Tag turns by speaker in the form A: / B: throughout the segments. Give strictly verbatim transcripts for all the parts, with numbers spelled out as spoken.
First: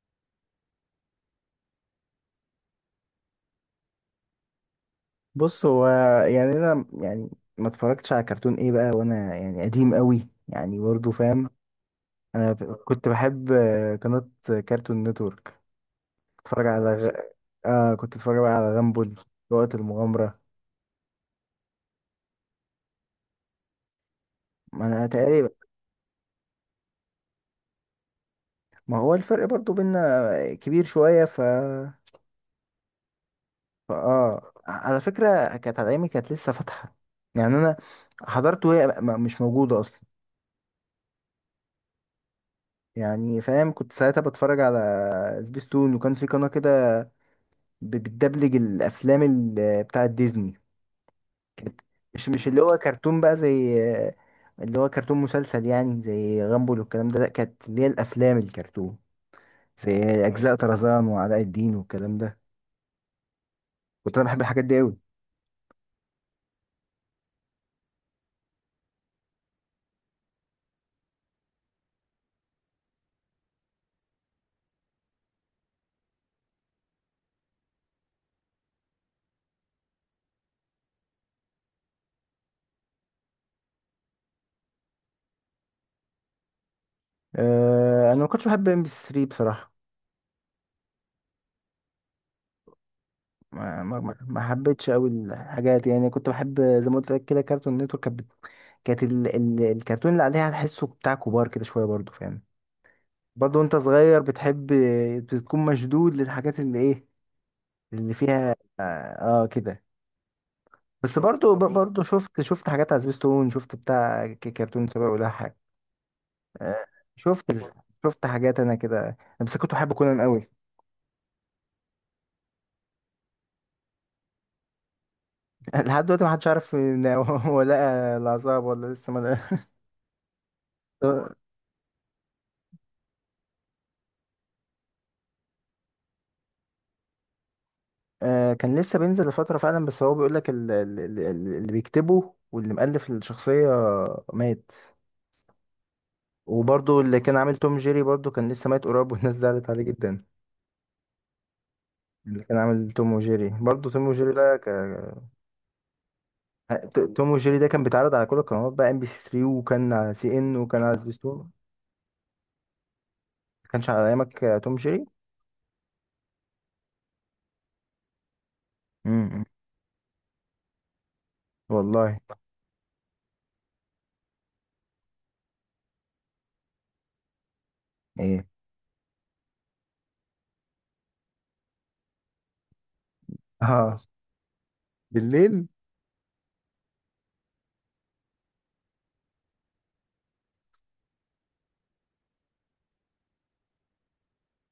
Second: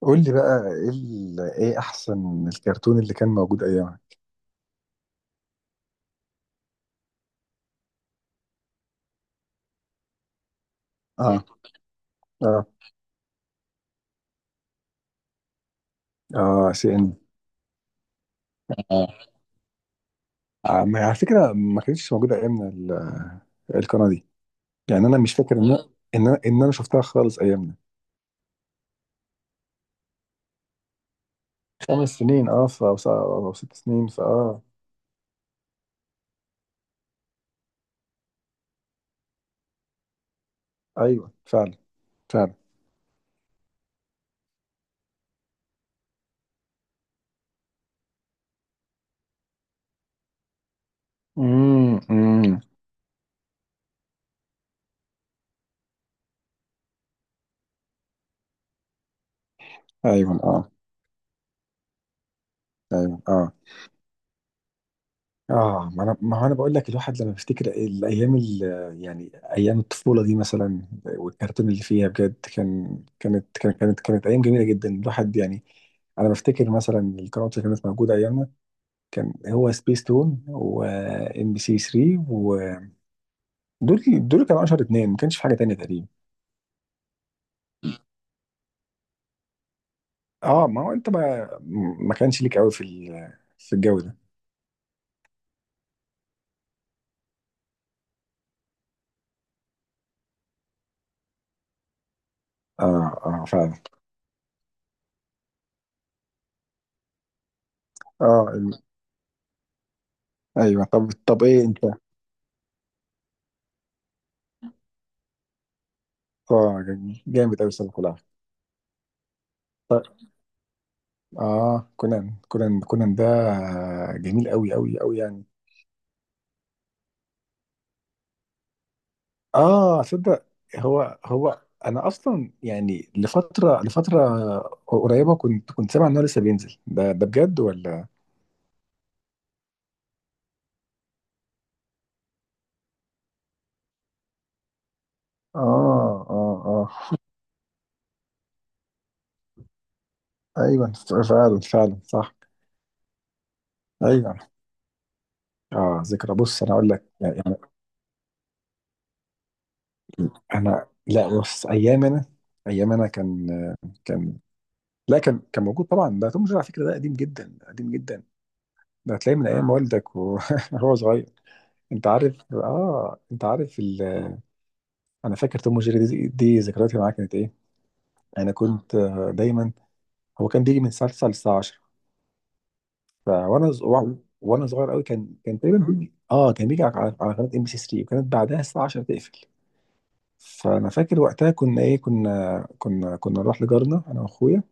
A: قول لي بقى ايه ال- ايه احسن الكرتون اللي كان موجود ايامها؟
B: بص هو، يعني انا يعني ما اتفرجتش على كرتون ايه بقى، وانا يعني قديم قوي يعني، برضه
A: اه.
B: فاهم. انا
A: اه.
B: ب- كنت بحب آه، قناة كارتون نتورك. اتفرج
A: اه، سي
B: على غ...
A: ان.
B: آه كنت اتفرج بقى على غامبول،
A: اه.
B: وقت المغامرة.
A: آه، ما- على فكره ما كانتش موجوده ايامنا ال- القناه دي.
B: ما
A: يعني
B: انا
A: انا مش
B: تقريبا،
A: فاكر ان انا ان انا ان انا شفتها خالص ايامنا.
B: ما هو الفرق برضه بينا كبير شوية. ف
A: خمس سنين، اه ف- او س- أو ست
B: فا
A: سنين
B: اه
A: فاه
B: على فكرة كانت على ايامي كانت لسه فاتحة. يعني انا حضرته وهي م- مش موجودة اصلا.
A: ايوه فعلا. فعلا.
B: يعني فاهم، كنت ساعتها بتفرج على سبيستون، وكان في قناة كده ب- بتدبلج الافلام ال- بتاعت ديزني. كانت
A: امم.
B: مش مش
A: أمم.
B: اللي هو كرتون بقى زي اللي هو كرتون مسلسل يعني زي غامبول والكلام ده، لا كانت اللي هي الافلام الكرتون، زي ايوه
A: ايوه
B: اجزاء ايوه
A: اه.
B: طرزان وعلاء الدين والكلام ده.
A: ايوه اه.
B: كنت انا بحب الحاجات دي قوي.
A: اه، ما انا، ما هو انا بقول لك، الواحد لما بيفتكر الايام ال- يعني ايام الطفوله دي مثلا، والكرتون اللي فيها بجد كان كانت كانت كانت, كانت ايام جميله جدا الواحد يعني. انا بفتكر مثلا القنوات اللي كانت موجوده ايامنا، كان هو سبيس تون وام بي سي ثلاثة، ودول دول كانوا اشهر اتنين، ما كانش في حاجه تانية تقريبا.
B: أه انا ما كنتش بحب ام بي ثلاثة بصراحه.
A: اه، ما هو انت ما ما كانش ليك قوي في ال- في
B: ما ما
A: الجو
B: ما
A: ده.
B: ما حبيتش قوي الحاجات، يعني كنت بحب زي ما قلت لك كده كرتون نتورك، كانت بت- كانت ال- ال- الكرتون اللي عليها تحسه بتاع كبار كده شويه، برضه فاهم.
A: اه. اه
B: برضه وانت
A: فعلا.
B: صغير بتحب، بتكون مشدود للحاجات اللي ايه، اللي
A: اه،
B: فيها
A: ال-
B: اه, آه كده.
A: ايوه. طب
B: بس
A: طب
B: برضه
A: ايه
B: ب-
A: انت؟
B: برضه شفت شفت حاجات على سبيستون، شفت بتاع ك- كرتون سابق ولا حاجة.
A: اه،
B: آه شفت
A: جامد قوي
B: ال-
A: السنه كلها.
B: شفت حاجات انا كده، انا بس كنت بحب كونان قوي.
A: اه، كونان. كونان كونان ده جميل قوي قوي قوي يعني.
B: لحد دلوقتي محدش عارف ان هو لقى العذاب ولا لسه ما لقى.
A: اه، صدق. هو هو انا اصلا يعني لفتره لفتره قريبه كنت كنت سامع ان هو لسه بينزل ده ده بجد ولا؟
B: آه كان لسه بينزل لفترة فعلا، بس هو بيقول لك اللي بيكتبه واللي مؤلف الشخصية مات.
A: اه. اه. اه.
B: وبرضو اللي كان عامل توم جيري برضو كان لسه ميت قريب، والناس زعلت عليه جدا.
A: ايوه فعلا. فعلا صح.
B: اللي كان عامل توم وجيري، برضو توم وجيري
A: ايوه
B: ده ك...
A: اه، ذكرى. بص، انا اقول لك
B: ت- توم
A: يعني.
B: وجيري ده كان بيتعرض على كل القنوات بقى، ام بي سي ثلاثة، وكان على سي ان، وكان
A: انا،
B: على
A: لا.
B: سبيستون.
A: بص، ايام انا ايام انا كان
B: ما كانش على
A: كان
B: ايامك آه، توم جيري.
A: لا، كان كان موجود طبعا، ده توم جيري على فكره، ده قديم جدا قديم جدا. ده هتلاقيه
B: امم،
A: من ايام والدك وهو صغير. انت
B: والله.
A: عارف اه انت عارف ال... انا فاكر توم وجيري دي, دي ذكرياتي معاه كانت ايه.
B: ايه.
A: انا كنت آه، دايما. هو كان بيجي من الساعه تسعة للساعه عشرة. فوانا ز-
B: اه،
A: وع- وانا صغير قوي كان كان
B: بالليل.
A: تقريبا بيجي اه كان بيجي على على قناه ام بي سي ثلاثة، وكانت بعدها الساعه عشرة تقفل. فانا فاكر وقتها كنا ايه كنا كنا كنا نروح لجارنا انا واخويا،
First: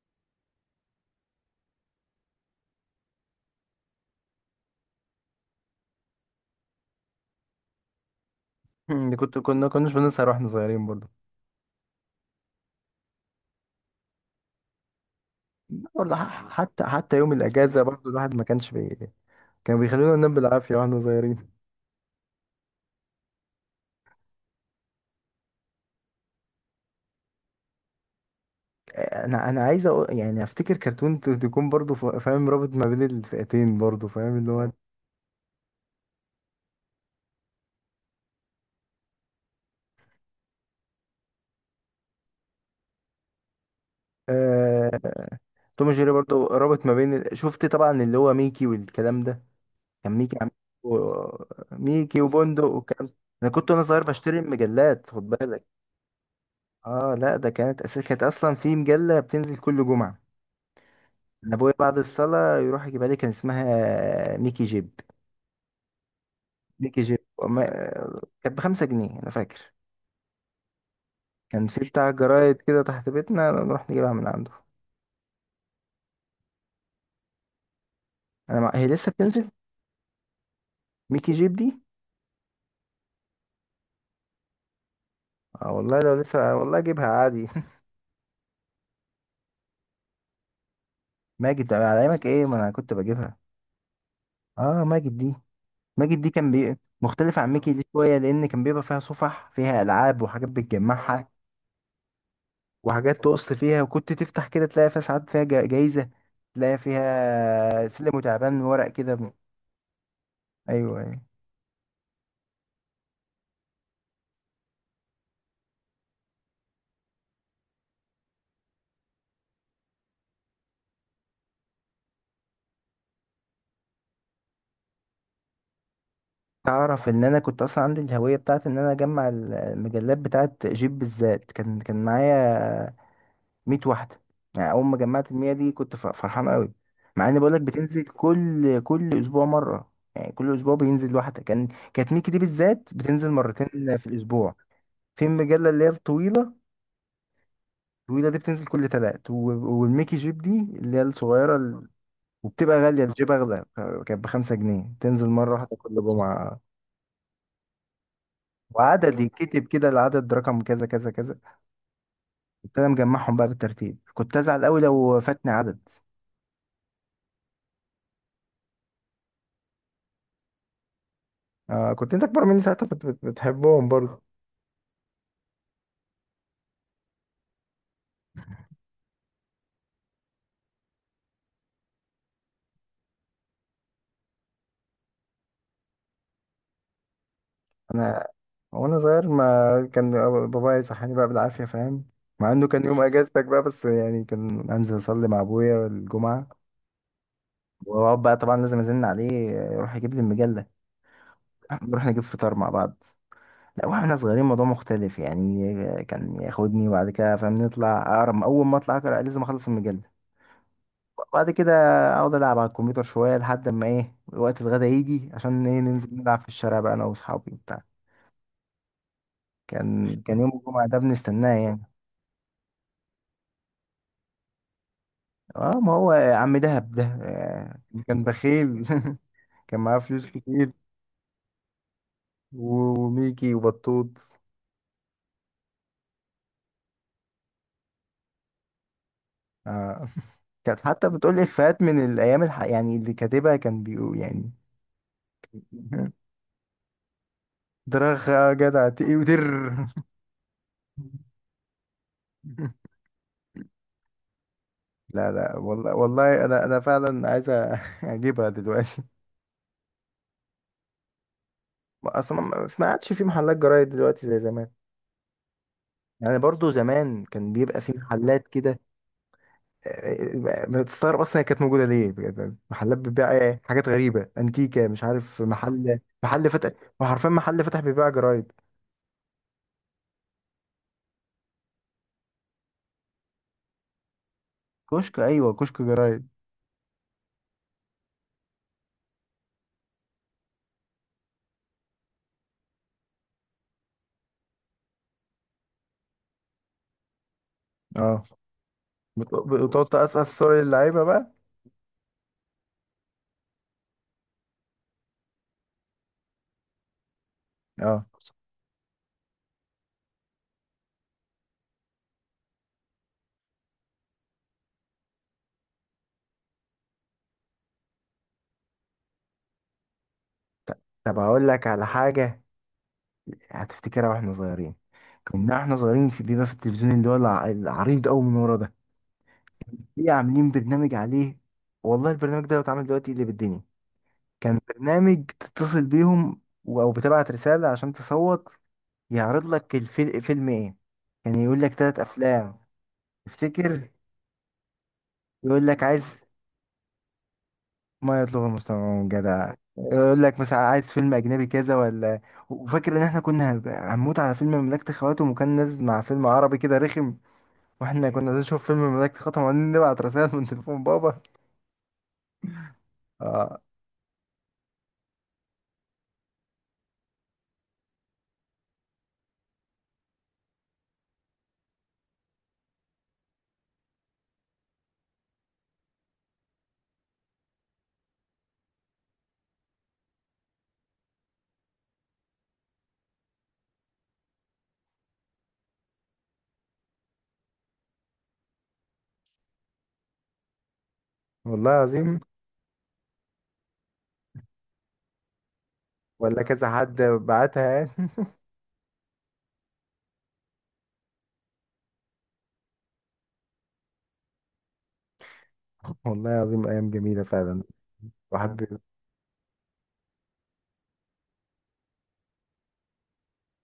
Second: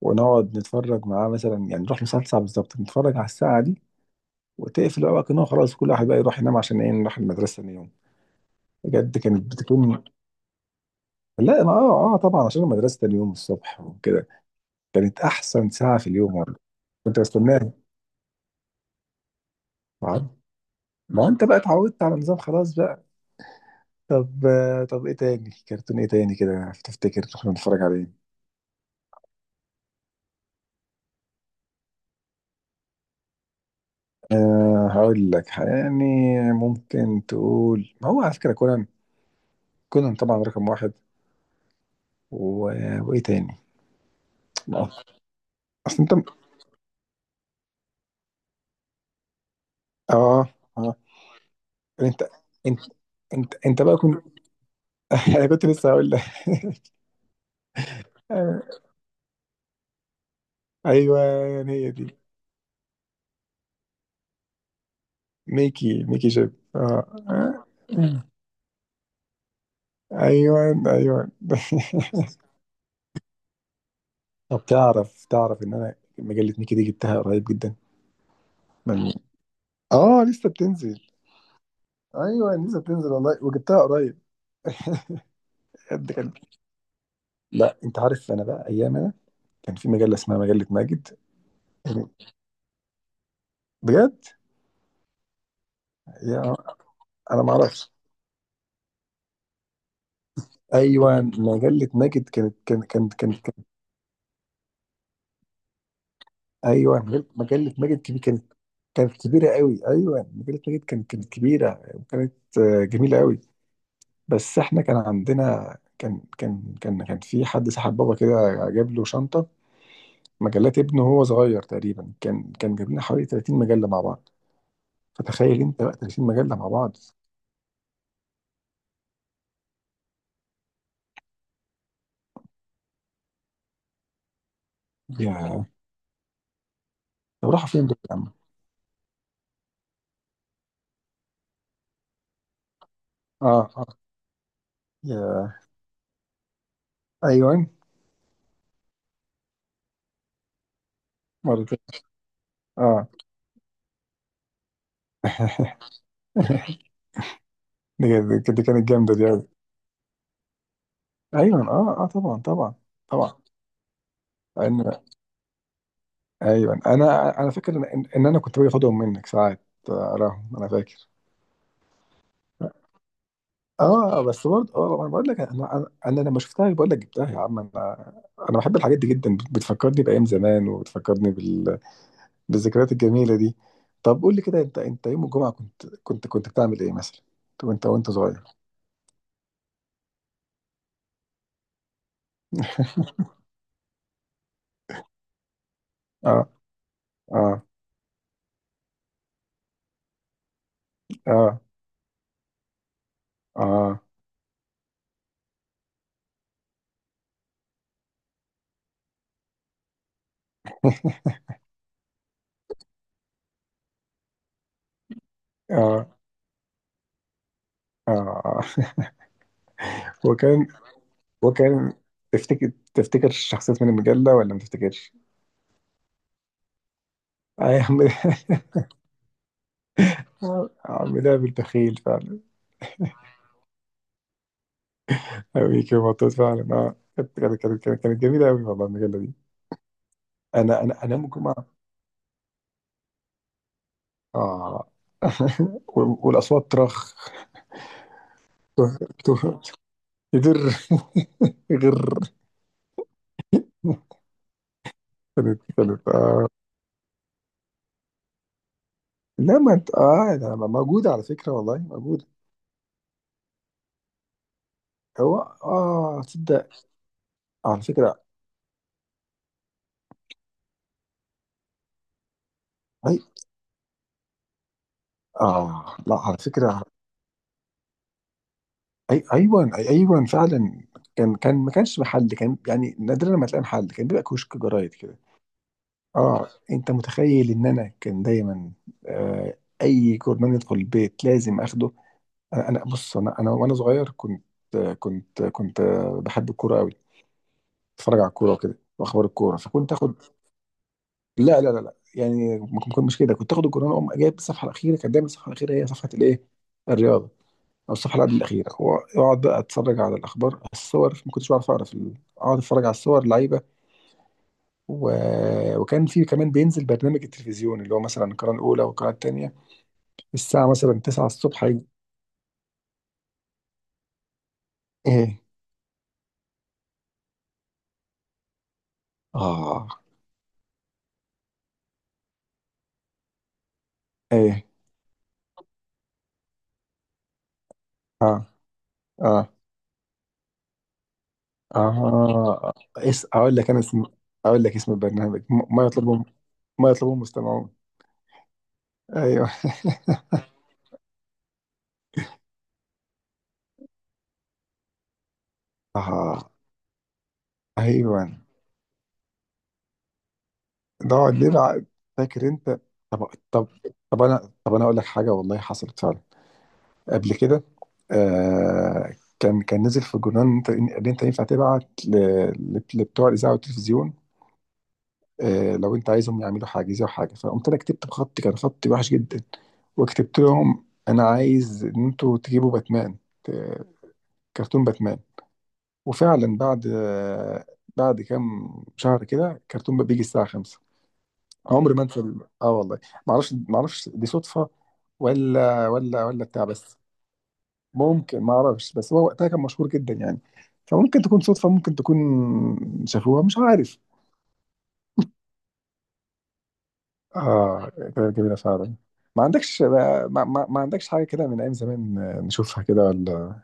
A: ونقعد نتفرج معاه مثلا. يعني نروح للساعه تسعة بالظبط نتفرج على الساعه دي، وتقفل بقى. كنا خلاص كل واحد بقى يروح ينام عشان ايه نروح المدرسه تاني يوم.
B: مم،
A: بجد
B: كنت،
A: كانت
B: كنا كناش
A: بتكون.
B: بنسهر واحنا صغيرين برضو.
A: لا انا، اه اه طبعا عشان المدرسه تاني يوم الصبح وكده، كانت احسن ساعه في
B: برضو
A: اليوم
B: ح-
A: والله.
B: حتى حتى
A: كنت
B: يوم
A: بستناها.
B: الاجازه برضو الواحد ما كانش بي... كانوا بيخلونا
A: عارف؟
B: ننام بالعافيه واحنا
A: ما
B: صغيرين.
A: انت بقى اتعودت على النظام خلاص بقى. طب آه، طب ايه تاني كرتون، ايه تاني كده تفتكر كنا بنتفرج عليه؟
B: انا انا عايز أقول يعني افتكر كرتون ت- تكون برضو ف- فاهم رابط ما بين الفئتين، برضو فاهم اللي هو.
A: أه هقول لك يعني، ممكن تقول، ما هو على فكره كونان، كونان طبعا رقم واحد و... وايه تاني ما-
B: آه... توم
A: اصل
B: جيري
A: انت اه
B: برضو رابط ما بين ال- شفت طبعا اللي هو ميكي والكلام ده. كان
A: اه
B: ميكي عم...
A: آه.
B: و... ميكي
A: انت
B: وبندق
A: انت
B: والكلام. انا
A: انت
B: كنت وانا
A: انت بقى
B: صغير
A: كنت.
B: بشتري المجلات، خد
A: انا
B: بالك.
A: كنت لسه هقول لك.
B: اه لا ده كانت أس... كانت اصلا في مجلة بتنزل كل جمعة.
A: ايوه،
B: انا
A: يعني
B: ابويا
A: هي
B: بعد
A: دي
B: الصلاة يروح يجيبها لي، كان اسمها ميكي جيب.
A: ميكي، ميكي جيب.
B: ميكي
A: آه.
B: جيب
A: آه.
B: وما...
A: اه. مم.
B: كانت بخمسة جنيه انا فاكر.
A: ايوه. ايوه.
B: كان في بتاع جرايد كده تحت بيتنا نروح نجيبها من عنده.
A: طب، تعرف تعرف ان انا مجلة ميكي دي جبتها قريب جدا
B: انا مع... هي لسه
A: من...
B: بتنزل
A: اه، لسه بتنزل.
B: ميكي جيب دي.
A: ايوه، لسه بتنزل والله وجبتها قريب.
B: اه والله
A: بجد
B: لو
A: كان.
B: لسه، آه والله اجيبها عادي.
A: لا، انت عارف، انا بقى ايام انا كان في مجله اسمها مجله ماجد.
B: ماجد ده على ايامك ايه، ما انا كنت بجيبها.
A: بجد.
B: اه ماجد دي، ماجد دي كان
A: يا،
B: بي...
A: انا
B: مختلفة
A: ما
B: عن ميكي دي
A: اعرفش.
B: شوية، لان كان بيبقى فيها صفح، فيها العاب وحاجات
A: ايوه،
B: بتجمعها،
A: مجله ماجد كانت كانت كانت
B: وحاجات
A: كانت
B: تقص
A: كان
B: فيها، وكنت تفتح كده تلاقي فيها ساعات فيها جا- جايزة، تلاقي
A: ايوه مجله مجلة
B: فيها
A: ماجد
B: سلم
A: كبيره، كانت
B: وتعبان ورق كده.
A: كانت كبيره قوي. ايوه مجله ماجد
B: ايوه
A: كانت
B: أيوة.
A: كانت كبيره. وكانت آه، جميله قوي. بس احنا كان عندنا، كان كان كان كان في حد سحب بابا كده، جاب له شنطة مجلات ابنه وهو صغير تقريبا. كان كان جاب لنا حوالي ثلاثين مجلة مع بعض، فتخيل انت بقى ثلاثين مجلة مع بعض.
B: تعرف ان انا كنت اصلا عندي الهوية بتاعت ان انا اجمع ال- المجلات بتاعت جيب بالذات، كان كان معايا مية واحدة. يعني اول ما جمعت المية
A: يا،
B: دي كنت ف- فرحان قوي. مع ان
A: طب
B: بقولك
A: راحوا فين دول
B: بتنزل
A: يا عم؟
B: كل كل اسبوع مرة، يعني كل اسبوع بينزل واحدة، كان. كانت ميكي دي بالذات بتنزل
A: اه. اه.
B: مرتين في الاسبوع، في
A: يا،
B: المجلة اللي هي الطويلة.
A: ايوه،
B: الطويلة دي بتنزل كل تلات و... والميكي جيب دي اللي هي الصغيرة
A: مرتين.
B: ال- وبتبقى غالية،
A: اه.
B: الجيب اغلى. كانت بخمسة جنيه، تنزل مرة واحدة كل جمعة.
A: دي دي- دي كانت جامدة دي
B: وعددي
A: أوي.
B: كتب كده، العدد رقم كذا كذا كذا.
A: ايوه اه. اه طبعا طبعا
B: كنت انا مجمعهم
A: طبعا.
B: بقى بالترتيب، كنت ازعل قوي
A: أنا،
B: لو فاتني عدد.
A: ايوه، انا انا فاكر ان ان انا كنت باجي اخدهم منك ساعات، آه، اراهم. انا فاكر.
B: آه كنت انت اكبر مني ساعتها، كنت بت- بتحبهم برضه.
A: اه بس برضه، اه انا بقول لك، انا انا أنا لما شفتها، بقول لك جبتها يا عم. انا، انا بحب الحاجات دي جدا، بتفكرني بايام زمان، وبتفكرني بال... بالذكريات الجميله دي. طب، قول لي كده، انت انت يوم الجمعه كنت كنت كنت بتعمل ايه مثلا وانت وانت
B: انا
A: صغير؟
B: وانا صغير، ما كان بابايا يصحاني بقى بالعافيه فاهم، مع انه كان يوم اجازتك بقى، بس يعني كان انزل اصلي مع ابويا
A: اه.
B: الجمعه،
A: اه.
B: واقعد بقى طبعا لازم ازن عليه يروح يجيب لي المجله.
A: اه.
B: نروح نجيب فطار مع بعض. لا
A: اه.
B: واحنا صغيرين موضوع مختلف يعني، كان ياخدني وبعد كده فاهم نطلع اقرا، اول ما اطلع اقرا لازم اخلص المجله، وبعد كده اقعد العب على الكمبيوتر شويه لحد ما ايه وقت الغدا يجي، عشان ايه
A: اه.
B: ننزل نلعب في الشارع بقى انا واصحابي وبتاع.
A: اه.
B: كان كان يوم
A: وكان
B: الجمعه ده بنستناه يعني.
A: وكان تفتكر تفتكر الشخصيات من المجله ولا ما تفتكرش؟
B: اه ما هو عم دهب ده،
A: آه
B: آه،
A: يا عم.
B: كان بخيل. كان معاه فلوس
A: آه
B: كتير،
A: يا عم، ده بالبخيل فعلا.
B: و- وميكي وبطوط.
A: أوي كده مبسوط فعلا. اه، كانت كانت كانت كانت جميله قوي والله، المجله دي.
B: آه. كانت
A: انا انا
B: حتى
A: انام
B: بتقول لي
A: الجمعه.
B: افيهات من الايام الح... يعني اللي كاتبها كان بيقول يعني.
A: اه. وال- والاصوات ترخ.
B: درخ يا جدع تقي
A: ته- ته-
B: ودر.
A: يدر. غر.
B: لا لا
A: كانت
B: والله
A: كانت
B: والله،
A: آه.
B: انا انا فعلا عايز أ- اجيبها دلوقتي.
A: لا ما انت، اه ده موجوده على فكره، والله موجوده.
B: اصلا ما ما عادش في محلات جرايد دلوقتي زي زمان،
A: هو، اه
B: يعني
A: تصدق،
B: برضو زمان كان بيبقى
A: على
B: في
A: فكره.
B: محلات كده. آه، ما تستغرب، اصلا هي كانت موجوده ليه بجد؟ يعني محلات
A: اي.
B: بتبيع إيه؟ حاجات غريبه انتيكه مش عارف،
A: اه
B: محل
A: لا، على
B: محل فتح،
A: فكره.
B: وحرفيا محل فتح بيبيع جرايد.
A: اي ايوه. أي ايوه فعلا. كان كان ما كانش محل، كان يعني نادرا ما تلاقي محل، كان بيبقى كشك جرايد كده.
B: كشك، ايوه كشك جرايد.
A: اه، انت متخيل ان انا كان دايما آه اي كورنيش يدخل البيت لازم اخده. انا أنا- بص، انا انا وانا صغير كنت كنت كنت بحب الكوره قوي، اتفرج
B: اه
A: على الكوره وكده واخبار
B: بت-
A: الكوره،
B: وتقعد
A: فكنت اخد.
B: تقصقص صور اللعيبه بقى.
A: لا، لا، لا، لا، يعني ما كنت مش كده، كنت اخد الكوره اقوم جايب الصفحه الاخيره. كانت دايما الصفحه الاخيره هي صفحه الايه الرياضه، او
B: اه
A: الصفحه اللي قبل الاخيره، واقعد بقى اتفرج على الاخبار، الصور. ما كنتش بعرف اقرا في ال- اقعد اتفرج على الصور، لعيبه و... وكان في كمان بينزل برنامج التلفزيون، اللي هو مثلا القناه الاولى والقناه الثانيه الساعه مثلا
B: طب
A: تسعة
B: هقول
A: الصبح
B: لك
A: يجي.
B: على حاجه، هتفتكرها واحنا صغيرين.
A: ايه.
B: كنا احنا صغيرين، في بيبقى في التلفزيون اللي هو الع- العريض قوي من ورا ده،
A: اه
B: في عاملين برنامج عليه، والله البرنامج ده بيتعمل دلوقتي اللي بالدنيا. كان
A: ايه.
B: برنامج تتصل بيهم و- او بتبعت رسالة عشان
A: اه.
B: تصوت، يعرض
A: اه.
B: لك الفيلم، فيلم ايه. كان يقول لك ثلاث افلام،
A: آه، اس أقول لك أنا
B: تفتكر،
A: اسم. أقول لك اسم البرنامج،
B: يقول
A: م-
B: لك
A: ما
B: عايز،
A: يطلبه ما يطلبه مستمعون.
B: ما يطلب المستمعون
A: أيوه.
B: جدع، يقول لك مثلا عايز فيلم اجنبي كذا ولا. وفاكر ان احنا كنا هنبقى- هنموت على فيلم مملكة خواتم، وكان نازل مع فيلم
A: آه
B: عربي كده رخم. واحنا كنا
A: أيوه.
B: عايزين نشوف فيلم مملكة خواتم، وبعدين نبعت رسائل من تليفون بابا.
A: نقعد نلعب. فاكر أنت؟ طب.
B: اه
A: طب طب أنا طب أنا أقول لك حاجة، والله حصلت فعلا قبل كده. آه، كان كان نزل في الجرنال إن أنت إن أنت ينفع تبعت ل- ل- لبتوع الإذاعة والتلفزيون. آه لو أنت عايزهم يعملوا حاجة أو حاجة، فقمت أنا كتبت بخط، كان خط وحش جدا، وكتبت لهم أنا عايز إن أنتوا تجيبوا باتمان، كرتون باتمان. وفعلا بعد بعد كام شهر كده، كرتون بقى بيجي الساعة خمسة.
B: والله
A: عمري ما
B: العظيم،
A: انسى ال- اه والله. ما اعرفش، ما اعرفش دي صدفة ولا ولا
B: ولا
A: ولا بتاع
B: كذا
A: بس.
B: حد بعتها يعني.
A: ممكن، ما اعرفش، بس هو وقتها كان مشهور جدا يعني، فممكن تكون صدفة، ممكن تكون شافوها، مش عارف.
B: والله العظيم ايام جميله فعلا. آه.
A: اه، كده جميلة
B: واحد،
A: فعلا. ما عندكش ما, ما, ما عندكش حاجة كده من ايام زمان نشوفها كده ولا؟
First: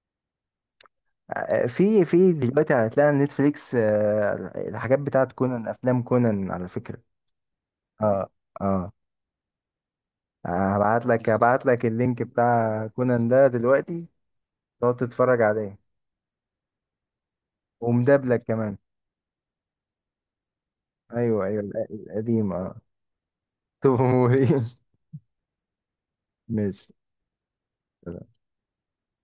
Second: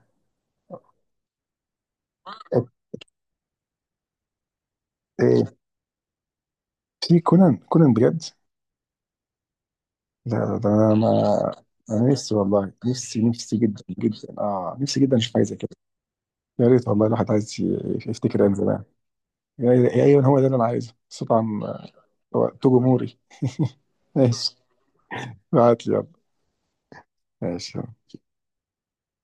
B: في في دلوقتي
A: ايه
B: يعني هتلاقي على نتفليكس، آه، الحاجات بتاعت
A: إيه،
B: كونان، افلام كونان على فكره.
A: في كونان؟ كونان بجد؟
B: اه اه،
A: لا، لا، ده انا
B: هبعت لك
A: ما،
B: هبعت لك
A: انا
B: اللينك
A: نفسي والله،
B: بتاع
A: نفسي
B: كونان ده
A: نفسي جدا
B: دلوقتي،
A: جدا، اه
B: تقعد
A: نفسي جدا اشوف
B: تتفرج
A: حاجه زي كده.
B: عليه،
A: يا ريت والله، الواحد عايز ي-
B: ومدبلك
A: يفتكر ايام
B: كمان.
A: زمان. يا يا ايوه، هو ده اللي انا عايزه بس
B: ايوه ايوه
A: طبعا.
B: الق- القديم
A: وقته
B: اه.
A: جمهوري.
B: توم وموري.
A: ماشي. ابعت لي يلا.
B: ماشي.
A: ماشي